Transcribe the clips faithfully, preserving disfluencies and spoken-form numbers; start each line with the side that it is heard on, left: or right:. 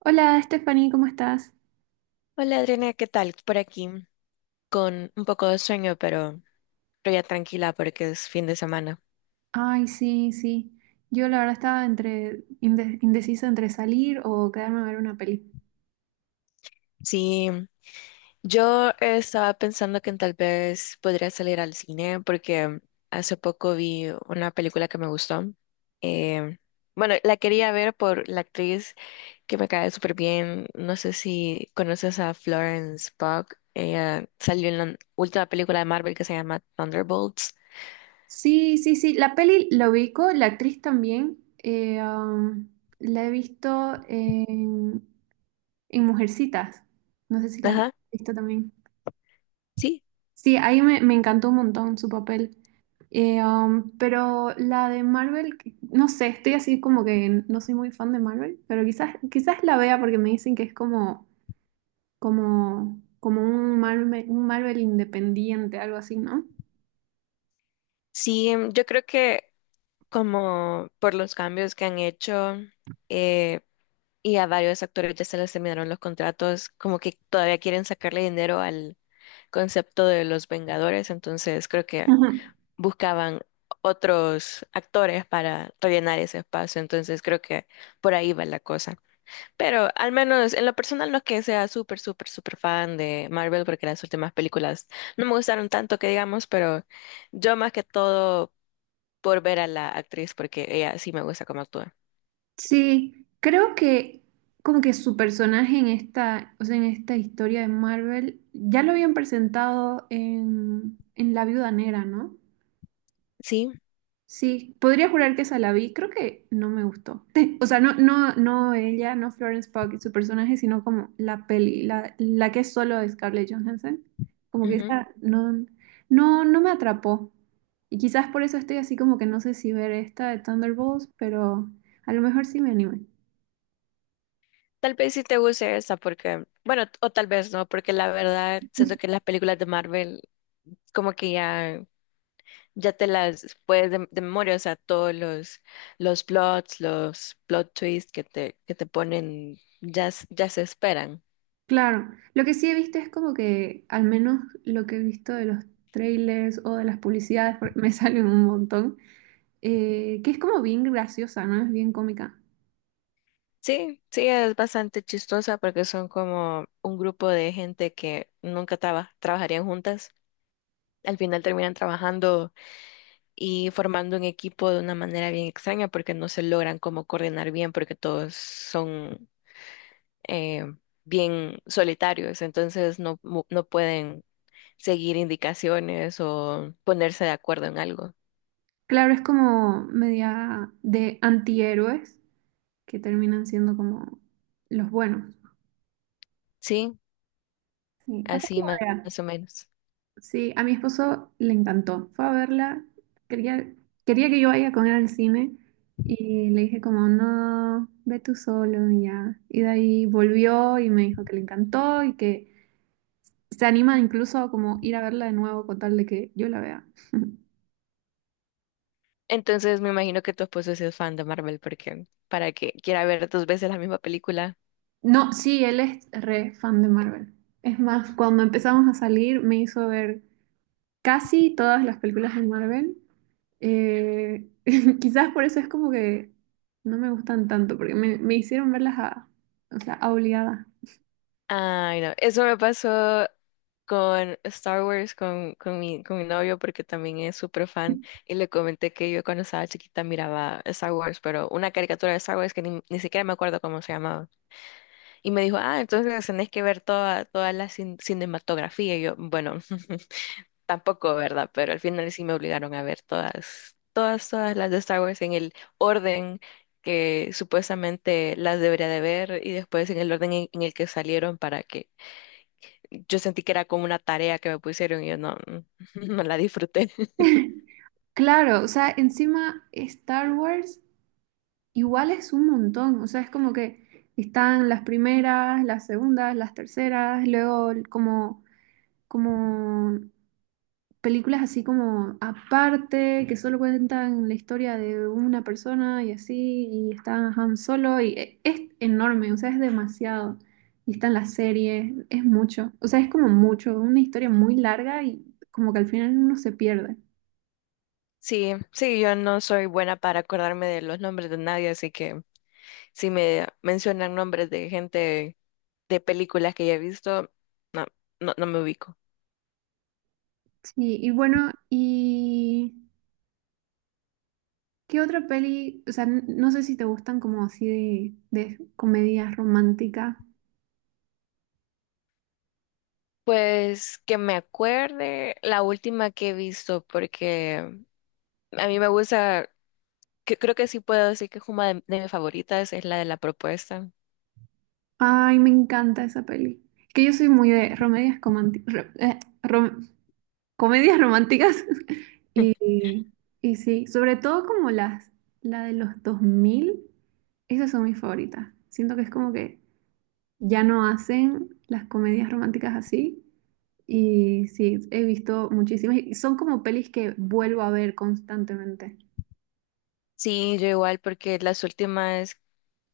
right: Hola, Stephanie, ¿cómo estás?
left: Hola Adriana, ¿qué tal? Por aquí, con un poco de sueño, pero, pero ya tranquila porque es fin de semana.
right: Ay, sí, sí. Yo la verdad estaba entre inde- indecisa entre salir o quedarme a ver una peli.
left: Sí, yo estaba pensando que tal vez podría salir al cine porque hace poco vi una película que me gustó. Eh, bueno, la quería ver por la actriz que me cae súper bien. No sé si conoces a Florence Pugh. Ella salió en la última película de Marvel que se llama Thunderbolts.
right: Sí, sí, sí. La peli la ubico, la actriz también. Eh, um, la he visto en, en Mujercitas. No sé si la he
left: Ajá,
right: visto también.
left: sí.
right: Sí, ahí me, me encantó un montón su papel. Eh, um, pero la de Marvel, que- no sé, estoy así como que no soy muy fan de Marvel, pero quizás, quizás la vea porque me dicen que es como como, como un Marvel, un Marvel independiente, algo así, ¿no?
left: Sí, em, yo creo que como por los cambios que han hecho eh, y a varios actores ya se les terminaron los contratos, como que todavía quieren sacarle dinero al concepto de los Vengadores, entonces creo que
right: Ujú.
left: buscaban otros actores para rellenar ese espacio, entonces creo que por ahí va la cosa. Pero al menos en lo personal no es que sea súper, súper, súper fan de Marvel porque las últimas películas no me gustaron tanto que digamos, pero yo más que todo por ver a la actriz porque ella sí me gusta cómo actúa.
right: Sí, creo que como que su personaje en esta, o sea, en esta historia de Marvel ya lo habían presentado en, en La Viuda Negra, ¿no?
left: Sí,
right: Sí, podría jurar que esa la vi, creo que no me gustó. O sea, no, no, no ella, no Florence Pugh y su personaje, sino como la peli, la, la que es solo de Scarlett Johansson. Como que
left: ujú.
right: esa no, no, no me atrapó. Y quizás por eso estoy así como que no sé si ver esta de Thunderbolts, pero a lo mejor sí me anime.
left: Tal vez sí te guste esa porque, bueno, t- o tal vez no, porque la verdad siento que las películas de Marvel como que ya, ya te las puedes de, de memoria, o sea, todos los, los plots, los plot twists que te, que te ponen ya, s- ya se esperan.
right: Claro, lo que sí he visto es como que, al menos lo que he visto de los trailers o de las publicidades, porque me salen un montón, eh, que es como bien graciosa, ¿no? Es bien cómica.
left: Sí, sí, es bastante chistosa porque son como un grupo de gente que nunca traba- trabajarían juntas. Al final terminan trabajando y formando un equipo de una manera bien extraña porque no se logran como coordinar bien porque todos son eh, bien solitarios, entonces no, mu- no pueden seguir indicaciones o ponerse de acuerdo en algo.
right: Claro, es como media de antihéroes que terminan siendo como los buenos.
left: Sí,
right: Sí, capaz
left: así más,
right: la vea.
left: más o menos.
right: Sí, a mi esposo le encantó. Fue a verla. Quería, quería que yo vaya con él al cine y le dije como, no, ve tú solo y ya. Y de ahí volvió y me dijo que le encantó y que se anima incluso a como ir a verla de nuevo con tal de que yo la vea.
left: Entonces me imagino que tu esposo sí es fan de Marvel porque para que quiera ver dos veces la misma película.
right: No, sí, él es re fan de Marvel. Es más, cuando empezamos a salir me hizo ver casi todas las películas de Marvel. Eh, quizás por eso es como que no me gustan tanto, porque me, me hicieron verlas a, o sea, a obligada.
left: Ay, no, eso me pasó con Star Wars, con, con mi, con mi novio, porque también es súper fan, y le comenté que yo cuando estaba chiquita miraba Star Wars, pero una caricatura de Star Wars que ni, ni siquiera me acuerdo cómo se llamaba. Y me dijo, ah, entonces tenés que ver toda, toda la cin- cinematografía. Y yo, bueno, tampoco, ¿verdad? Pero al final sí me obligaron a ver todas, todas, todas las de Star Wars en el orden que supuestamente las debería de ver y después en el orden en en el que salieron para que yo sentí que era como una tarea que me pusieron y yo no, no la disfruté.
right: Claro, o sea, encima Star Wars igual es un montón, o sea, es como que están las primeras, las segundas, las terceras, luego como, como películas así como aparte, que solo cuentan la historia de una persona y así, y está Han Solo, y e- es enorme, o sea, es demasiado. Y están las series, es mucho, o sea, es como mucho, una historia muy larga y como que al final uno se pierde.
left: Sí, sí, yo no soy buena para acordarme de los nombres de nadie, así que si me mencionan nombres de gente de películas que ya he visto, no, no, no me ubico.
right: Sí, y bueno, ¿y qué otra peli? O sea, n- no sé si te gustan como así de, de comedias románticas.
left: Pues que me acuerde la última que he visto, porque a mí me gusta, que, creo que sí puedo decir que es una de, de mis favoritas, es la de la propuesta.
right: Ay, me encanta esa peli. Es que yo soy muy de comedias cománti- ro- eh, rom- comedias románticas. Y, y sí, sobre todo como las, la de los dos mil esas son mis favoritas. Siento que es como que ya no hacen las comedias románticas así. Y sí, he visto muchísimas. Y son como pelis que vuelvo a ver constantemente.
left: Sí, yo igual, porque las últimas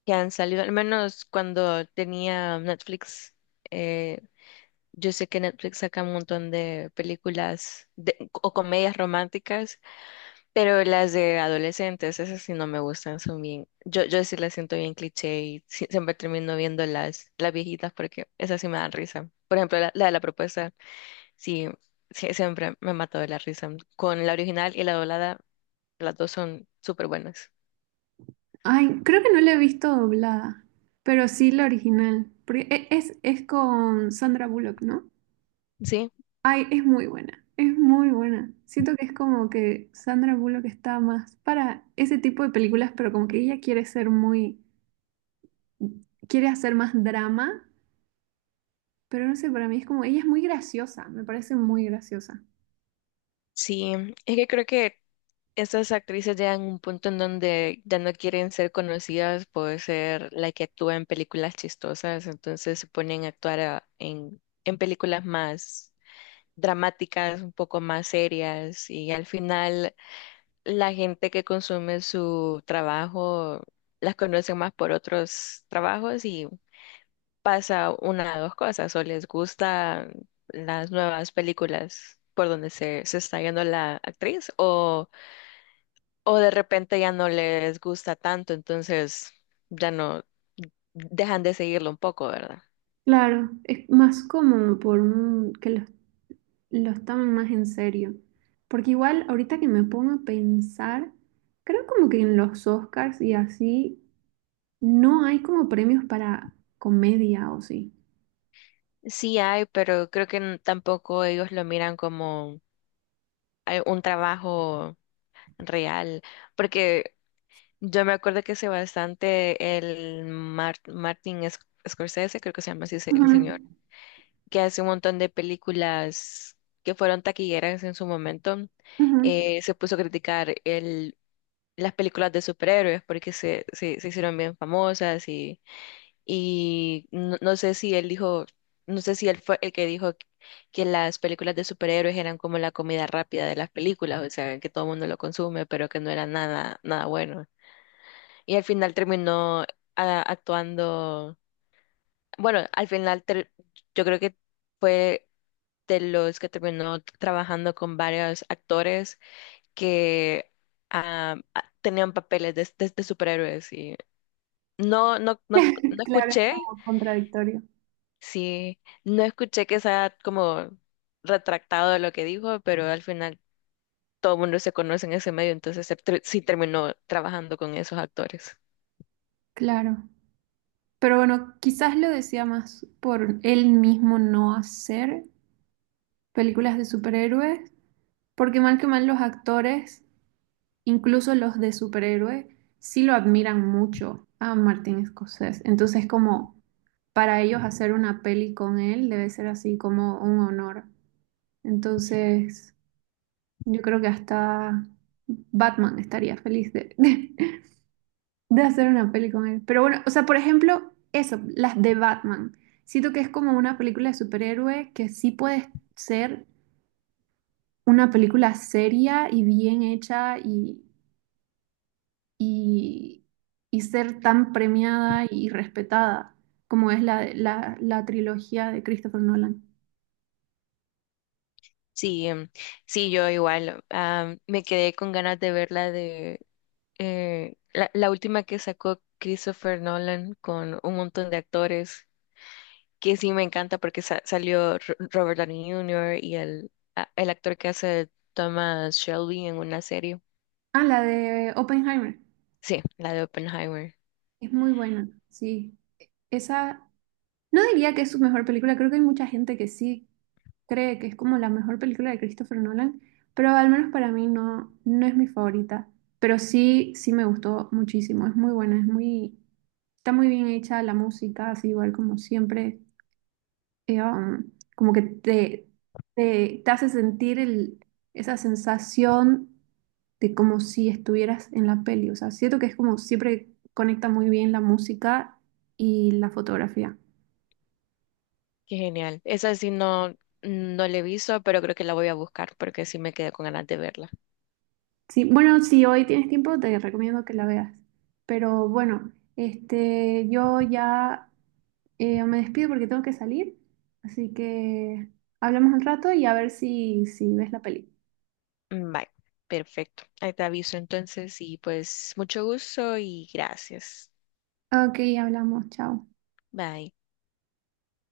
left: que han salido, al menos cuando tenía Netflix, eh, yo sé que Netflix saca un montón de películas de- o comedias románticas, pero las de adolescentes, esas sí no me gustan, son bien, yo, yo sí las siento bien cliché y sí- siempre termino viendo las, las viejitas porque esas sí me dan risa. Por ejemplo, la, la de la propuesta, sí, sí, siempre me ha matado de la risa. Con la original y la doblada, las dos son súper buenas.
right: Ay, creo que no la he visto doblada, pero sí la original. Porque e- Es, es con Sandra Bullock, ¿no?
left: Sí.
right: Ay, es muy buena, es muy buena. Siento que es como que Sandra Bullock está más para ese tipo de películas, pero como que ella quiere ser muy, quiere hacer más drama, pero no sé, para mí es como, ella es muy graciosa, me parece muy graciosa.
left: Sí, es que creo que estas actrices llegan a un punto en donde ya no quieren ser conocidas por ser la que actúa en películas chistosas, entonces se ponen a actuar a- en, en películas más dramáticas, un poco más serias, y al final la gente que consume su trabajo las conoce más por otros trabajos y pasa una de dos cosas, o les gustan las nuevas películas por donde se, se está yendo la actriz, o, o de repente ya no les gusta tanto, entonces ya no dejan de seguirlo un poco, ¿verdad?
right: Claro, es más como por un, que los, los tomen más en serio. Porque igual ahorita que me pongo a pensar, creo como que en los Oscars y así no hay como premios para comedia o sí.
left: Sí hay, pero creo que n- tampoco ellos lo miran como eh, un trabajo real, porque yo me acuerdo que hace bastante el Mar- Martin Sc- Scorsese, creo que se llama así se- el
right: Ujú,
left: señor que hace un montón de películas que fueron taquilleras en su momento,
right: ujú.
left: eh, se puso a criticar el, las películas de superhéroes porque se, se, se hicieron bien famosas y, y no, no sé si él dijo, no sé si él fue el que dijo que las películas de superhéroes eran como la comida rápida de las películas, o sea, que todo el mundo lo consume, pero que no era nada, nada bueno. Y al final terminó ah, actuando, bueno, al final ter- yo creo que fue de los que terminó trabajando con varios actores que ah, ah, tenían papeles de, de- de superhéroes y no, no, no, no
right: Claro, es
left: escuché,
right: como contradictorio.
left: sí, no escuché que sea como retractado de lo que dijo, pero al final todo el mundo se conoce en ese medio, entonces se tr- sí terminó trabajando con esos actores.
right: Claro. Pero bueno, quizás lo decía más por él mismo no hacer películas de superhéroes, porque mal que mal los actores, incluso los de superhéroes, sí lo admiran mucho a Martin Scorsese. Entonces, como para ellos hacer una peli con él debe ser así como un honor. Entonces, yo creo que hasta Batman estaría feliz de, de de hacer una peli con él. Pero bueno, o sea, por ejemplo, eso, las de Batman. Siento que es como una película de superhéroe que sí puede ser una película seria y bien hecha y, y, y ser tan premiada y respetada como es la, la, la trilogía de Christopher Nolan.
left: Sí, em, sí, yo igual, ah, me quedé con ganas de verla eh, la, la última que sacó Christopher Nolan con un montón de actores, que sí me encanta porque sa- salió Ro- Robert Downey junior y el, a- el actor que hace Thomas Shelby en una serie.
right: Ah, la de Oppenheimer.
left: Sí, la de Oppenheimer.
right: Es muy buena, sí. Esa no diría que es su mejor película, creo que hay mucha gente que sí cree que es como la mejor película de Christopher Nolan, pero al menos para mí no, no es mi favorita. Pero sí, sí me gustó muchísimo, es muy buena, es muy, está muy bien hecha la música, así igual como siempre, eh, um, como que te, te, te hace sentir el, esa sensación de como si estuvieras en la peli. O sea, siento que es como siempre conecta muy bien la música y la fotografía.
left: Qué genial. Esa sí no, no la he visto, pero creo que la voy a buscar porque sí me quedé con ganas de verla.
right: Sí, bueno, si hoy tienes tiempo, te recomiendo que la veas. Pero bueno, este, yo ya eh, me despido porque tengo que salir. Así que hablamos un rato y a ver si, si ves la peli.
left: Mm, bye. Perfecto. Ahí te aviso entonces y pues mucho gusto y gracias.
right: Ok, hablamos, chao.
left: Bye.